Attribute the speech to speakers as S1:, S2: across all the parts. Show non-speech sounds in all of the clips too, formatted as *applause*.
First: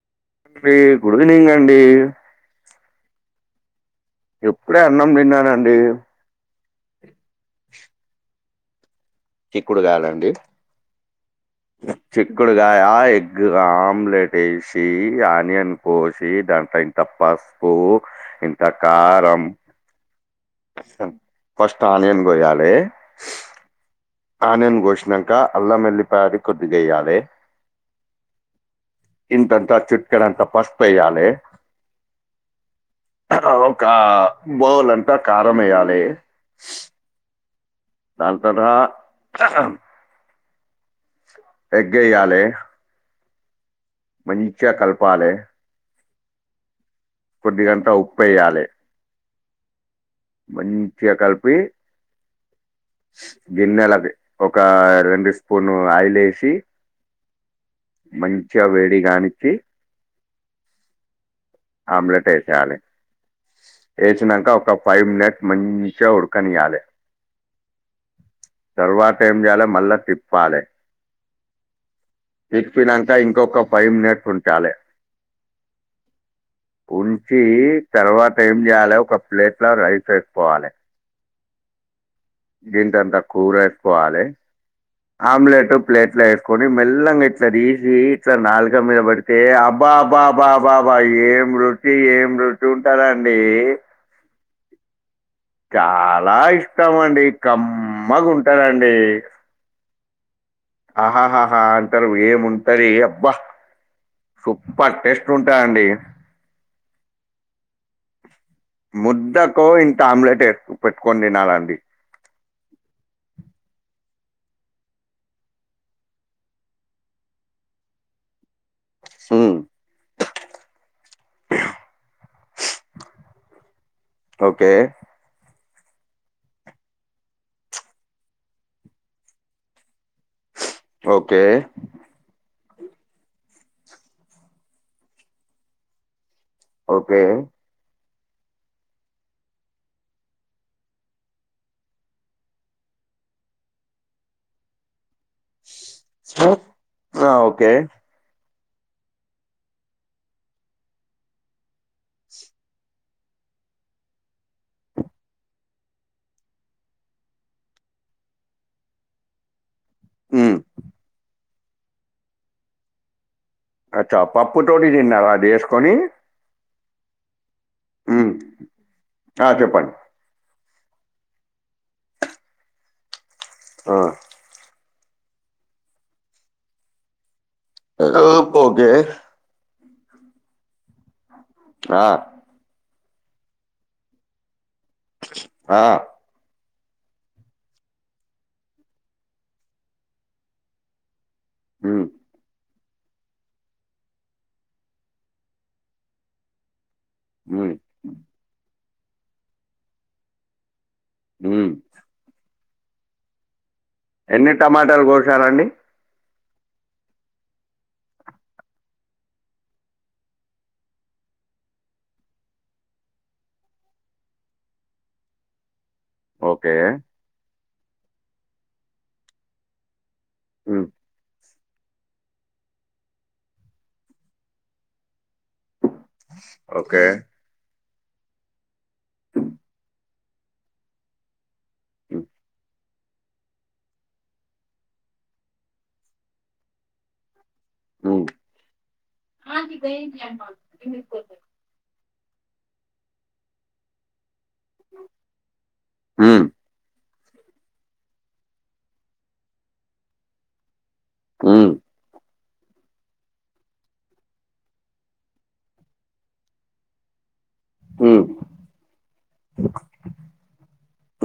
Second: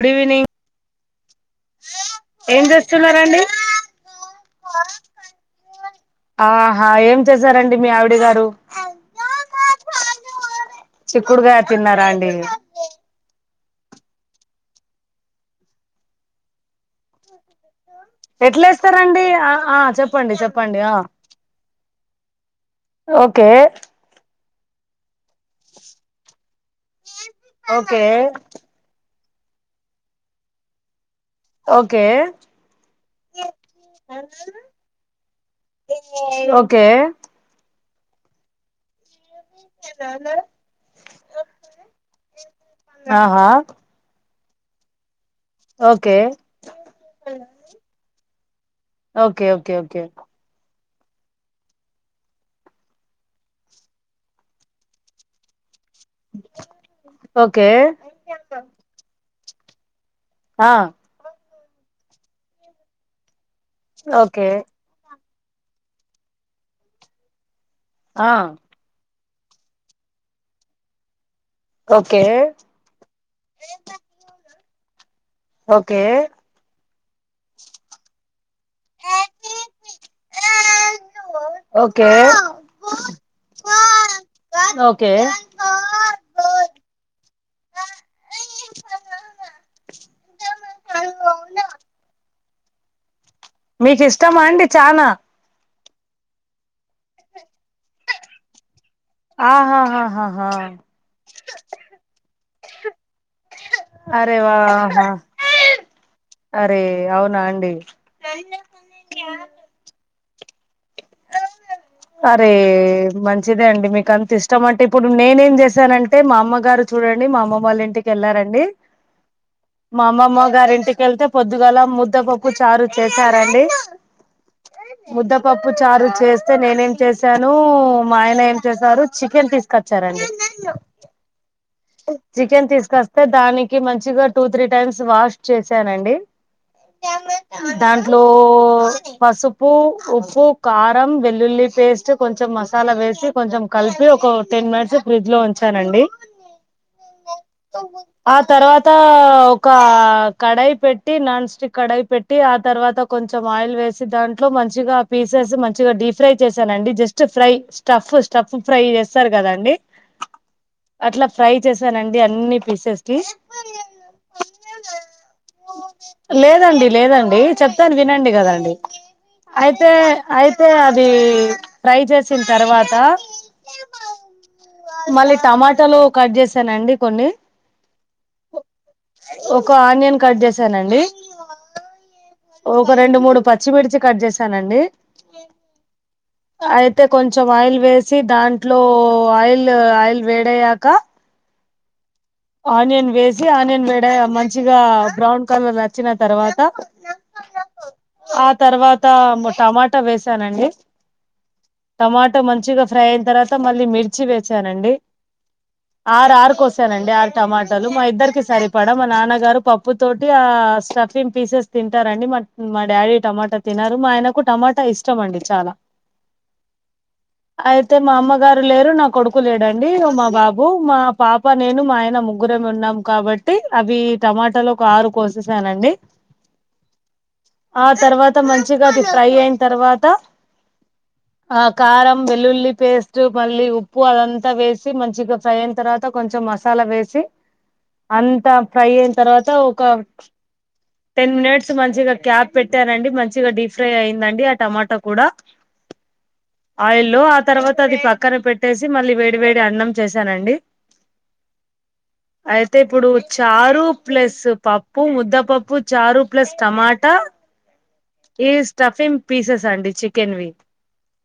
S1: Good evening
S2: పి good evening అండి.
S1: ఏం చేస్తున్నారండి.
S2: ఇప్పుడే అన్నం తిన్నానండి.
S1: ఆహా ఏం చేశారండి మీ ఆవిడ గారు.
S2: చిక్కుడుగాయలండి
S1: చిక్కుడుగాయ తిన్నారా అండి.
S2: చిక్కుడుగాయ ఎగ్ ఆమ్లెట్ వేసి ఆనియన్ కోసి దాని టైం తప్పస్.
S1: ఎట్లేస్తారండి ఆ ఆ చెప్పండి చెప్పండి ఆ.
S2: ఫస్ట్ ఆనియన్ కోయాలి.
S1: ఓకే.
S2: ఆనియన్ గోశినాక అల్లం వెల్లిపాయది కొద్దిగా వెయ్యాలే.
S1: ఓకే.
S2: ఇంతంతా చుట్కడంతా పసుపేయాలె.
S1: ఓకే.
S2: ఒక బోలంతా కారం ఏయాలె.
S1: ఓకే
S2: దాంట్లో రా.
S1: జాదా.
S2: ఎగ్గేయాలే.
S1: ఆహా.
S2: మంచిగ కల్పాలె.
S1: ఓకే.
S2: కొద్ది గంట ఉప్పెయ్యాలే.
S1: Okay okay okay.
S2: మంచిగ కల్పి. గిన్నెలది ఒక రెండు స్పూను ఆయిల్ ఎసి.
S1: ఓకే.
S2: మంచిగా వేడిగానిచ్చి.
S1: ఆ.
S2: ఆమ్లెట్ వేసేయాలే
S1: ఓకే
S2: వేసినాక ఒక. ఫైవ్ మనిట్ మంచిగ ఉడకనియ్యాలే.
S1: ఆ.
S2: తర్వాత ఏం చేయాలేమళ్ళా తిప్పాలే.
S1: ఓకే
S2: తిప్పి నాక ఇంకొక ఫైవ్ మినిట్స్ ఉడకాలే.
S1: ఓకే.
S2: ఉంచి తర్వాత ఏం చేయాలే ఒక ప్లేట్లో రైస్ వేసుకోవాలే.
S1: ఓకే.
S2: గెంటెంత కూర ఏసుకోవాలే
S1: ఓకే
S2: ఆమ్లెట్. ప్లేట్లా వేసుకొని మెల్లంగా ఇట్లా తీసి ఇట్లా నాలుగ మీద పడితే అబ్బా బా బా బాబా. ఏం రోటి ఏం రుటి ఉంటదండి.
S1: మీచిష్టమా అండి చానా.
S2: చాలా ఇష్టం అండి కమ్మగా ఉంటాదండి
S1: ఆహాహాహాహా
S2: ఆహాహహా అంటరు ఏముంటది ఆబ్బా
S1: అరే
S2: సూపర్
S1: వాహా
S2: టేస్ట్ ఉంటాయి అండి
S1: అరే అవునా అండి
S2: ముద్దకు ఇంత ఆమ్లెట్ వే పెట్టుకొని తినాలండి
S1: అరే మంచిదే అండి మీకు అంత ఇష్టం అంటే ఇప్పుడు నేనేం చేశానంటే మా అమ్మగారు చూడండి మా అమ్మ వాళ్ళ ఇంటికి వెళ్ళారండి
S2: హ్మ్.
S1: మా అమ్మమ్మ గారి ఇంటికెళ్తే పొద్దుగాల ముద్ద పప్పు పు చారు చేసారండి
S2: ఓకే
S1: ముద్దా పప్పుచారు చేస్తే నేనేం చేశాను మా ఆయన ఏం చేసారు చికెన్ తీస్కొచ్చారండి
S2: ఓకే
S1: చికెన్ తీసుకొస్తే దానికి మంచిగా టూ త్రీ టైమ్స్ వాష్ చేశానండి
S2: ఓకే
S1: దాంట్లో పసుపు ఉప్పు కారం వెల్లుల్లి పేస్ట్ కొంచెం మసాలా వేసి కొంచెం కలిపి ఒక టెన్ మినిట్స్ ఫ్రిజ్లో ఉంచానండి
S2: హా ఓకే
S1: ఆ తర్వాత ఒక కడాయి పెట్టి నాన్ స్టిక్ కడాయి పెట్టి ఆ తర్వాత కొంచెం ఆయిల్ వేసి దాంట్లో మంచిగా పీసెస్ మంచిగా డీప్ ఫ్రై చేశానండి just fry stuff stuff fry చేస్తారు కదండి
S2: హ్మ్.
S1: అట్లా ఫ్రై చేశానండి అన్ని పీసెస్కి
S2: అచ్చా పప్పుతోటి తిన్నారా అది ఎస్కొని
S1: లేదండి లేదండి చెప్తాను వినండి
S2: హ్మ్.
S1: కదండి
S2: ఆ! చెప్పండి.
S1: అయితే అయితే అది ఫ్రై చేసిన తర్వాత
S2: ఆ
S1: మళ్ళీ టమాటాలు కట్ చేసానండి కొన్ని
S2: ఓకే
S1: ఒక ఆనియన్ కట్ చేసానండి
S2: ఆ
S1: ఒక రెండు మూడు పచ్చిమిర్చి కట్ చేసానండి
S2: ఆ
S1: అయితే కొంచెం ఆయిల్ వేసి దాంట్లో ఆయిల్ ఆయిల్ వేడైయ్యాక
S2: హ
S1: ఆనియన్ వేసి ఆనియన్ వేడే మంచిగా బ్రౌన్ కలర్ వచ్చిన తర్వాత
S2: మ్మ్
S1: ఆ తర్వాత టమాటా వేసానండి
S2: హ
S1: టమాటో మంచిగా ఫ్రై అయిన తర్వాత మళ్ళీ మిర్చి
S2: ఎన్ని
S1: వేసానండి
S2: టమాటాలు కోశారండి
S1: ఆరు ఆరు కొసనండి ఆరు టమాటలు మా ఇద్దరికి సరిపడా మా నాన్నగారు పప్పుతోటి ఆ స్టఫింగ్ పీసెస్ తింటారండి మా మా డాడీ టమాటా తినరు మా ఆయనకు టమాటా ఇష్టం అండి చాలా
S2: ఓకే
S1: అయితే మా అమ్మగారు లేరు నా కొడుకు లేడండి మా బాబు
S2: మ్మ్
S1: మా పాప్ ప నేను మా ఆయన ముగ్గురేం ఉన్నాం కాబట్టి అవి టమాటాలో ఒక ఆరు కోస్ చూసానండి
S2: ఓకే
S1: ఆ తర్వాత మంచిగా అది ఫ్రై అయిన తర్వాత ఆ కారం వెళ్లుల్లి పేస్ట్ మళ్ళీ ఉప్పు అదంతా వేసి మంచిగా ఫ్రై అయిన తర్వాత కొంచెం మసాలా వేసి
S2: మ్మ్
S1: అంతా ఫ్రై అయిన తర్వాత ఒక టెన్ మినిట్స్ మంచిగా గ్యాప్ పెట్టానండి మంచిగా డీఫ్రై అయిందండి ఆ టమాటా కూడా
S2: మ్మ్
S1: ఆయిల్ల్లో ఆ తర్వాత అది పక్కన పెట్టేసి మళ్ళీ వేడి వేడి అన్నం చేశానండి
S2: ఉ
S1: అయితే ఇప్పుడు చారు ప్లస్ పప్పు ముద్దపప్పు చారు ప్లస్ టమాటా
S2: మ్మ్
S1: ఈ స్టఫింగ్ పీసెస్ అండి చికెన్వి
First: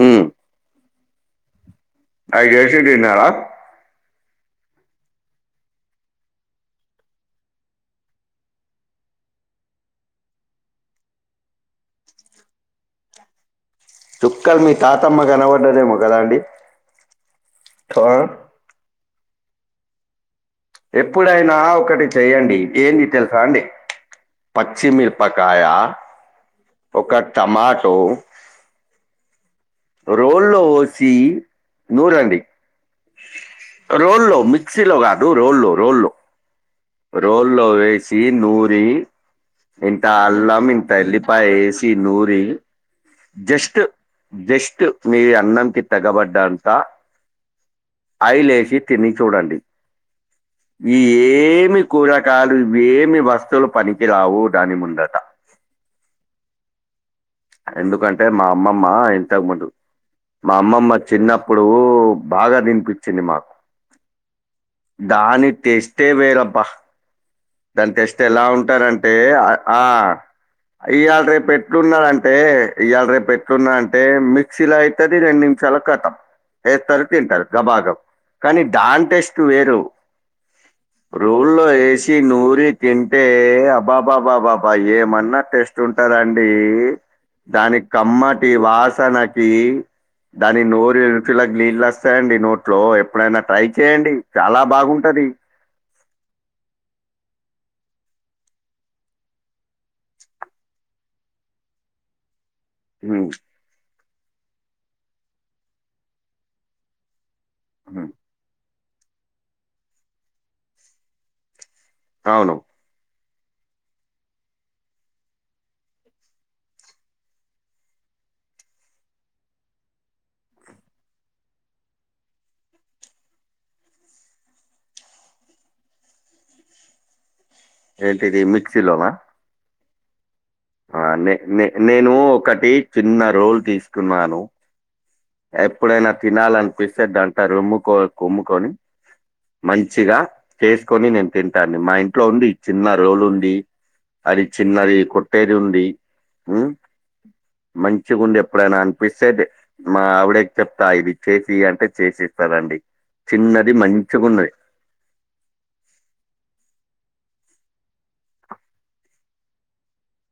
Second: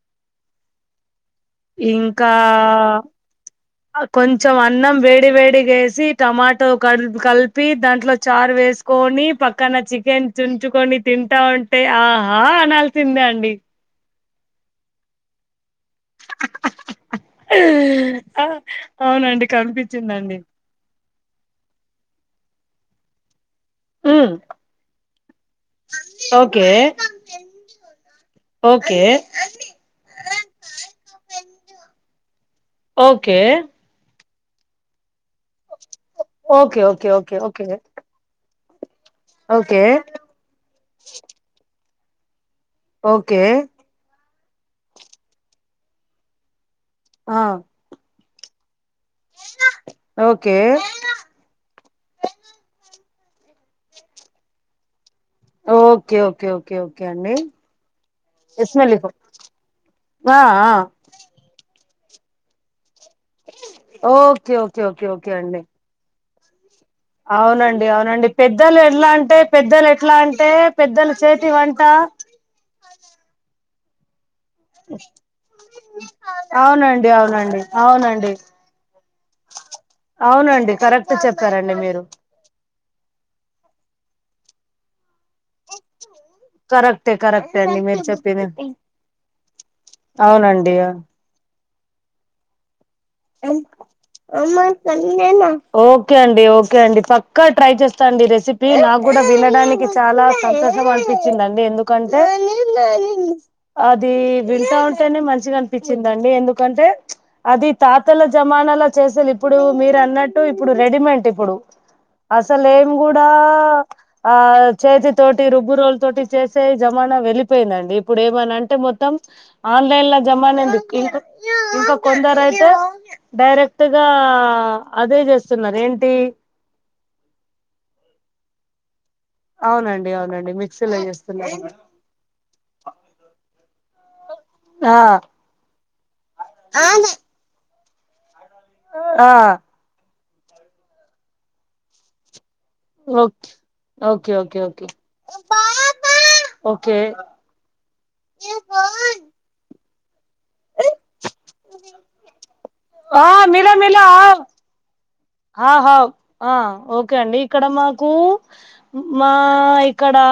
S2: మ్మ్
S1: ఇంకా
S2: అవి చేసి తిన్నారా
S1: కొంచెం అన్నం వేడి వేడిగేసి టమాటో కలిపి దాంట్లో చారు వేసి కొని పక్కన చికెన్ చుంచుకొని తింటా ఉంటే ఆహా అనాల్సిందే అండి
S2: చుక్కలు మీ తాతమ్మ గనబడ్డదేమో కదండి
S1: ఆ అవునండి కనిపించిందండి
S2: ఎప్పుడైనా ఒకటి చేయండి ఏంది తెలుసాండి
S1: మ్
S2: పచ్చిమిరపకాయ
S1: ఓకే
S2: ఒక టమాటో
S1: ఓకే
S2: రోల్లో వేసి నురండి
S1: ఓకే
S2: రోల్లో మిక్సీలో కాదు రోల్లో రోల్లో
S1: ఓకే ఓకే ఓకే ఓకే
S2: రోల్లో వేసి ఏసి నూరి
S1: ఓకే ఓకే
S2: ఇంత అల్లం ఇంత ఎల్లిపాయ ఏసి నూరి జస్ట్ జస్ట్ మీ అన్నంకి తగబడ్డంత
S1: ఆ
S2: ఆయిల్ ఏసి తిని చూడండి
S1: ఓకే
S2: ఈ ఏమి కూరగాయలు ఏమి వస్తువులు పనికిరావు దాని ముందట
S1: ఓకే ఓకే ఓకే ఓకే అండి
S2: ఎందుకంటే మా అమ్మమ్మ
S1: ఇస్మాయిల్ లిఖో
S2: ఇంతకు ముందు
S1: ఆ
S2: మా
S1: ఆ
S2: అమ్మమ్మ చిన్నప్పుడు బాగా తినిపించింది మాకు
S1: ఓకే ఓకే ఓకే ఓకే
S2: దాని
S1: అండి
S2: టేస్ట్ తే వేరప్పా
S1: అవునండి
S2: దాని తెస్తే
S1: అవునండి
S2: ఎలా
S1: పెద్దలు ఎట్లా
S2: ఉంటారంటే
S1: అంటే
S2: ఆ
S1: పెద్దలు ఎట్లా అంటే పెద్దల
S2: ఇయ్యాళ
S1: చేతి
S2: రేపు
S1: వంట
S2: ఎట్లున్నరంటే అంటే ఇవాళ రేపు ఎట్లున్నా అంటే మిక్ మిక్సీలా అయితది రెండు నిమిషాల కతం ఏస్తారు
S1: అవునండి
S2: తింటారు
S1: అవునండి
S2: గబాగబ
S1: అవునండి
S2: కానీ దా వేరు
S1: అవునండి కరెక్ట్
S2: రోల్లో
S1: చెప్పారండి మీరు
S2: ఏసీ నూరి తింటే బాబాబా బాబా ఏమన్నా టెస్ట్ ఉంటాదండి
S1: కరెక్టే కరెక్టే
S2: దాని
S1: అండి మీరు చెప్పింది
S2: కమ్మటి వాసనకి దాని
S1: అవునండి
S2: నోరు రుచులకి నీళ్లు వస్తాయండి నోట్లో ఎప్పుడైనా ట్రై చేయండి చాలా బాగుంటది
S1: ఓకే అండి ఓకే అండి పక్కా ట్రై చేస్తాండి రెసిపీ నా కూడా వినడానికి చాలా సంతోషం అనిపించిందండి ఎందుకంటే
S2: హ్మ్.
S1: అది వింటా ఉంటనే మంచిగా అనిపించిందండి ఎందుకంటే అది
S2: హ్మ్.
S1: తాతల జమానాలా చేసేది ఇప్పుడు మీరు అన్నట్టు ఇప్పుడు రెడీమెంట్ ఇప్పుడు
S2: అవును.
S1: అసలే ఏం కూడా ఆ చేతి తోటి రుబ్బు రోలు తోటి చేసే జమానా వెళ్ళిపోయిందండి ఇప్పుడు ఏమనంటే మొత్తం ఆన్లైన్ ల జమానేందుక్ ఇంక ఇంకా కొందరైత్ తె డైరెక్ట్ గా అదే చేస్తున్నరు ఏంటి
S2: ఏంటిది మిక్సీలోనా
S1: అవునండి అవునండి మిక్
S2: ఆ నే నే నేను ఒక్కటి చిన్న రోల్ తీసుకున్నాను
S1: ఆ
S2: ఎప్పుడైనా తినాలనిపిస్తే దంట రుమ్ముకో కుమ్ముకొని
S1: ఆ
S2: మంచిగ చేసుకొని నేను తింటా అండి మా ఇంట్లో ఉంది చిన్న
S1: ఓకే
S2: రోలుంది
S1: ఓకే
S2: అది
S1: ఓకే ఓకే
S2: చిన్నది కొట్టేది ఉంది
S1: ఓకే
S2: మంచిగుంది ఎప్పుడైనా అనిపిస్తే డె మా ఆవిడకి చెప్తా ఇది చేసి అంటే చేసిస్తదండి
S1: ఆ
S2: చిన్నది మంచిగున్నది
S1: ఆహా ఆ ఓకే అండి ఇక్కడ మాకు మా ఇక్కడా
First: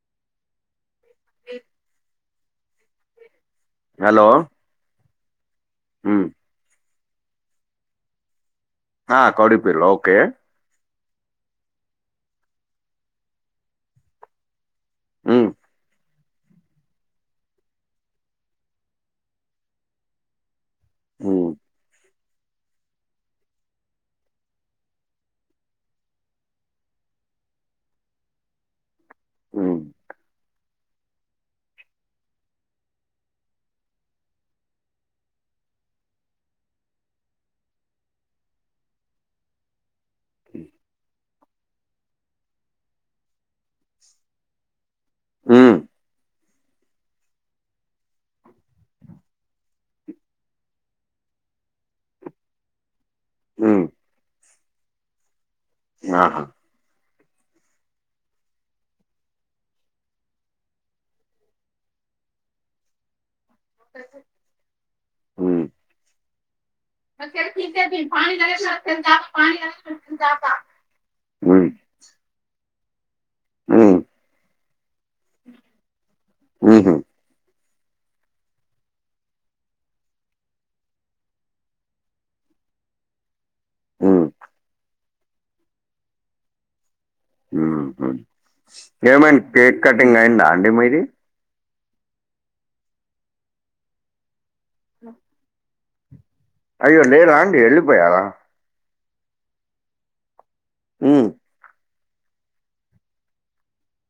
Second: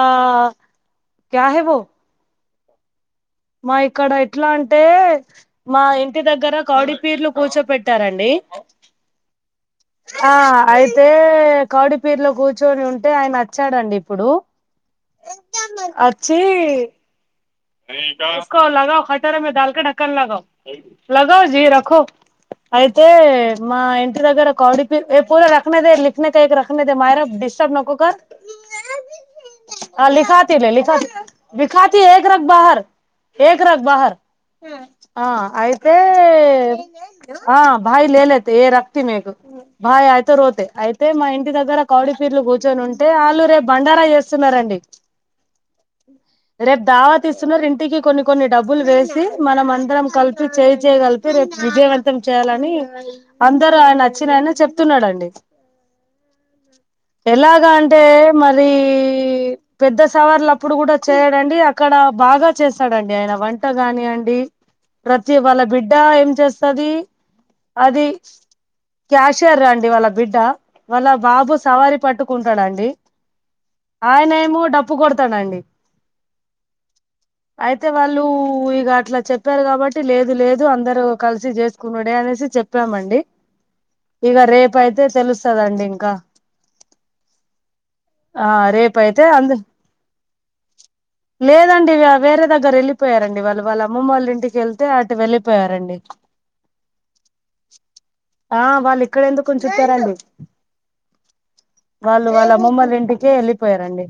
S1: మా ఇక్కడ
S2: హలో!
S1: ఎట్లా అంటే మా ఇంటి
S2: హ్మ్.
S1: దగ్గర కౌడి పీర్లు కూచోపెట్టారండి
S2: ఆ కౌడి ప్
S1: ఆ అయితే కోడి పీర్ల కూర్చొని ఉంటే ఆయన వచ్చాడండి ఇప్పుడు
S2: ఉమ్
S1: అచ్చి సుకో కతరా దాల క ఢక్కన గావు
S2: హ్మ్.
S1: జీ రో అయితే మా ఇంటి దగ్గర కౌడి పిర్ మాయరా డిస్టర్బ నకో క
S2: ఉమ్
S1: లిఖా తీలేా విఖాత రగ బహ ఎ రగ బహర్ ఆ అయితే అయితే మా ఇంటి దగ్గర కౌడి పీర్లు కూర్చొని ఉంటే వాళ్ళు రేపు బండారా చేస్ స్తున్నరండి
S2: ఉమ్
S1: రెప్ దావత్ తిస్తున్నరు ఇంటికి కొన్ని కొన్ని డబ్బులు వేసి మనం అందరం కలిపి చేయి చేయి గలిపి పి రేపు విజయవంతం చేయాలని అందరూ
S2: హ్మ్.
S1: ఆయనచ్చినాయన చెప్తున్నడండి
S2: ఆహా
S1: ఎలాగ అంటే మరీ పెద్ద సవార్లప్పుడు కూడ చేయడండి అక్కడ బాగ చేస్తాడండి ఆయన వంట గానియండి ప్రతి వాళ్ళ
S2: హ్మ్.
S1: బిడ్డ ఏం చేస్తది అది క్యాషియర్ అండి వాళ్ళ బిడ్డ వాళ్ళ బాబు
S2: హ్మ్.
S1: సవారి పట్టుకు కుంటడండి
S2: హ్మ్.
S1: ఆయనేమో డప్పు కొడతడండి
S2: ఉమ్ హు
S1: అయితే వాళ్లూ ఇగ అట్ల చెప్పారు కాబట్టి లేదు లేదు అందరూ కలిసి చేసుకునుడే అనేసి చెప్ ప్పామండి
S2: ఉమ్,
S1: ఇగ రేపయితే తెలుస్తదండి ఇంకా ఆ రేపు అయితే
S2: ఏమైంది కేక్ కటింగ్ అయిందా అండి మీది
S1: లేదండిగ వేరే దగ్గర ఎళ్ళిపోయారండి వాళ్ళు వాళ్ళమ్మమ్మోల్ళ ఇంటి కెళ్తే అటు వెళ్ళిపోయారండి
S2: అయ్యో లేరా అండి ఎళ్ళిపోయారా
S1: ఆ వాళ్ళు ఇక్కడ ఎందుకుని చెప్పారండి
S2: ఉం
S1: వాళ్ళు వాళ్ళ అమ్మమ్మలు ఇంటికే వెళ్ళిపోయారండి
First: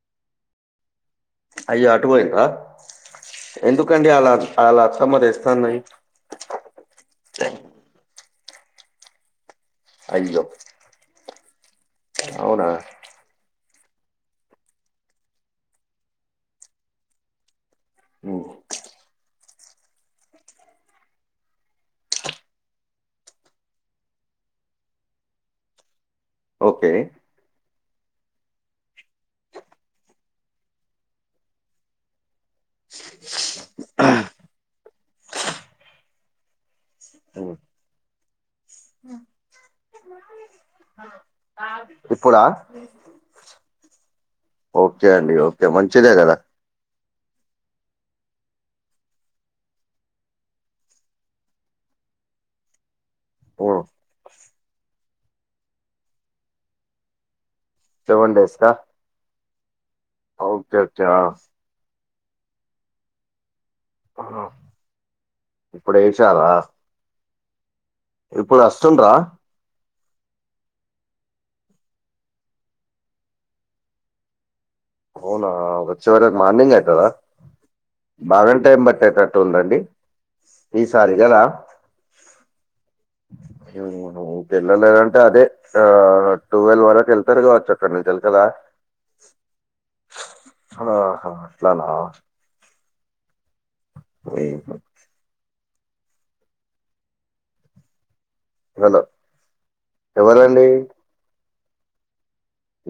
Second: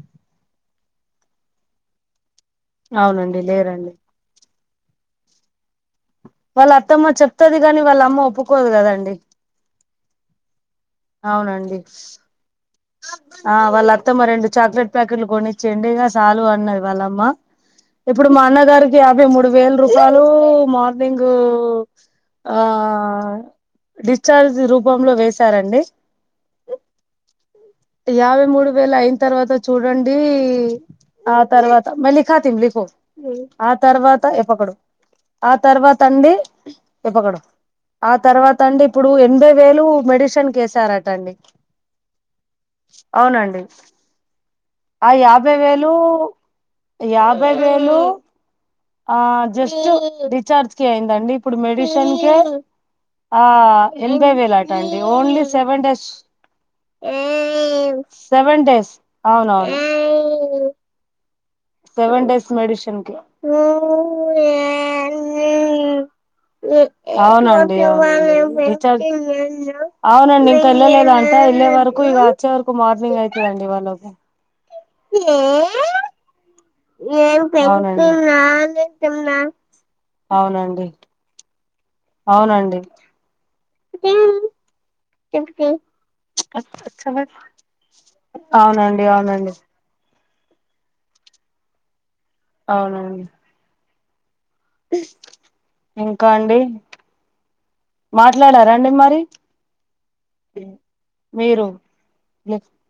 S2: అయ్యో అటు పోయిందా
S1: అవునండి లేరండి
S2: ఎందుకండి అల్ల అత్తమ్మ తెస్తా అన్నది
S1: వాళ్ళ అత్తమ్మ చెప్తది కాగాని వాళ్ళ అమ్మ ఒప్పుకోదు కదండి
S2: అయ్యో
S1: అవునండి
S2: అవునా
S1: ఆ వాళ్ళ అత్తమ్మ రెండు చాక్లెట్ ప్యాకెట్లు కొనిచ్చేయండి ఇక చాలు అన్నది వాళ్ళమ్మ ఇప్పుడు మా
S2: ఉమ్,
S1: అన్న గారి యాభై మూడు వేల రూపాయలు మార్నింగ్ ఆ డిశ్చార్జ్ రూపంలో వేసారండి
S2: ఓకే
S1: యాభై మూడు వేలు అయిన తర్వాత చూడండి ఆ తర్వాత మ లిఖాతిం లిఖో ఆ తర్వాత ఏ పకడో ఆ తర్వాత అండి ఏ పకడొ
S2: ఉమ్,
S1: ఆ తర్వాత అండి ఇప్పుడు ఎనభై వేలు మెడిషన్ కి వేసారటండి
S2: ఇప్పుడా
S1: అవునండి ఆ
S2: ఓకే అండి
S1: యాభై
S2: ఓకే
S1: వేలు
S2: మంచిదే కదా
S1: యాభై వేలు ఆ జస్ట్ డిస్చార్జ్ కి అయిందండి ఇప్పుడు మెడిస న్ కే ఆ ఎనబై వేలాట అండి only seven days seven days అవునవును
S2: okay okay
S1: seven days medicine కి
S2: ఆహ
S1: అవునండి అవునండి
S2: ఇప్పుడు
S1: డిస్చార్జ్
S2: వస్తుండ్రా
S1: అవునండి ఇంక వెళ్ళలేదంటా వెళ్ళే వరకు ఇక వచ్చే వరకు మార్నింగ్ అయితుందండి వాళ్ళకి
S2: అవునా వచ్చే వరకు మార్నింగ్ అవుతుందా బాగానే టైం
S1: అవునండి అవునండి
S2: సరిగాల *unintelligible*
S1: అవునండి
S2: ఉం ఇంకా వెళ్ల లేదంటే అదే ఆ టువెల్వ్ వరకు వెళ్తారు కావచ్చు అక్కడ నుంచి వెళ్తదా
S1: అవునండి అవునండి
S2: ఆహా అట్లానా
S1: అవునవును
S2: *unintelligible*
S1: ఇంకా అండి మాట్లాడారండి
S2: హలో
S1: మరి
S2: ఎవరండి
S1: మీరు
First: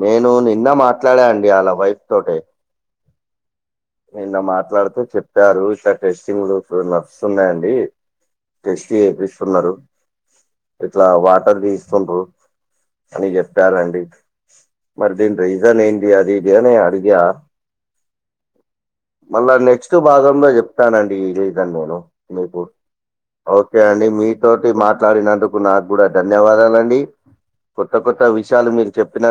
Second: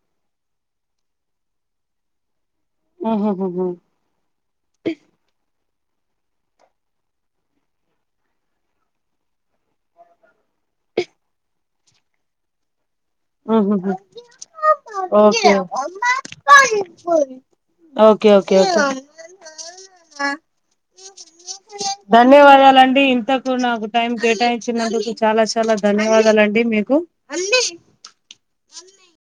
S2: నేను నిన్న మాట్లాడా అండి వాళ్ళ వైఫ్ తోటే.
S1: ఆహాహాహా
S2: నిన్న మాట్లాడుతూ చెప్పారు ఇలా టెస్టింగ్లు నడుస్తున్నాయండి టెస్ట్ చేపిస్తున్నారు ఇట్లా వాటర్ తీస్తుంట్రారు, అని
S1: ఆహాహా
S2: చెప్పరండి మరి దీని
S1: ఓకే
S2: రీజన్ ఏంటి అది ఇది అని అడిగా.
S1: ఒకే ఒకే ఒకే
S2: మళ్ళా నెక్స్ట్ బాగంలో చెప్తాను అండి ఇది దాన్ని నేను మీకు
S1: ధన్యవాదాలండి ఇంతకు
S2: ఓకే
S1: నాకు
S2: అండి
S1: టైం
S2: మీతోటి
S1: కేటాయించినందుకు చాలా
S2: మాట్లాడినందుకు
S1: చాలా
S2: నాకు కూడా
S1: ధన్యవాదాలండి
S2: ధన్యవాదాలు
S1: మీకు
S2: అండి కొత్త కొత్త విషాలు మీకు మీకు చెప్పినా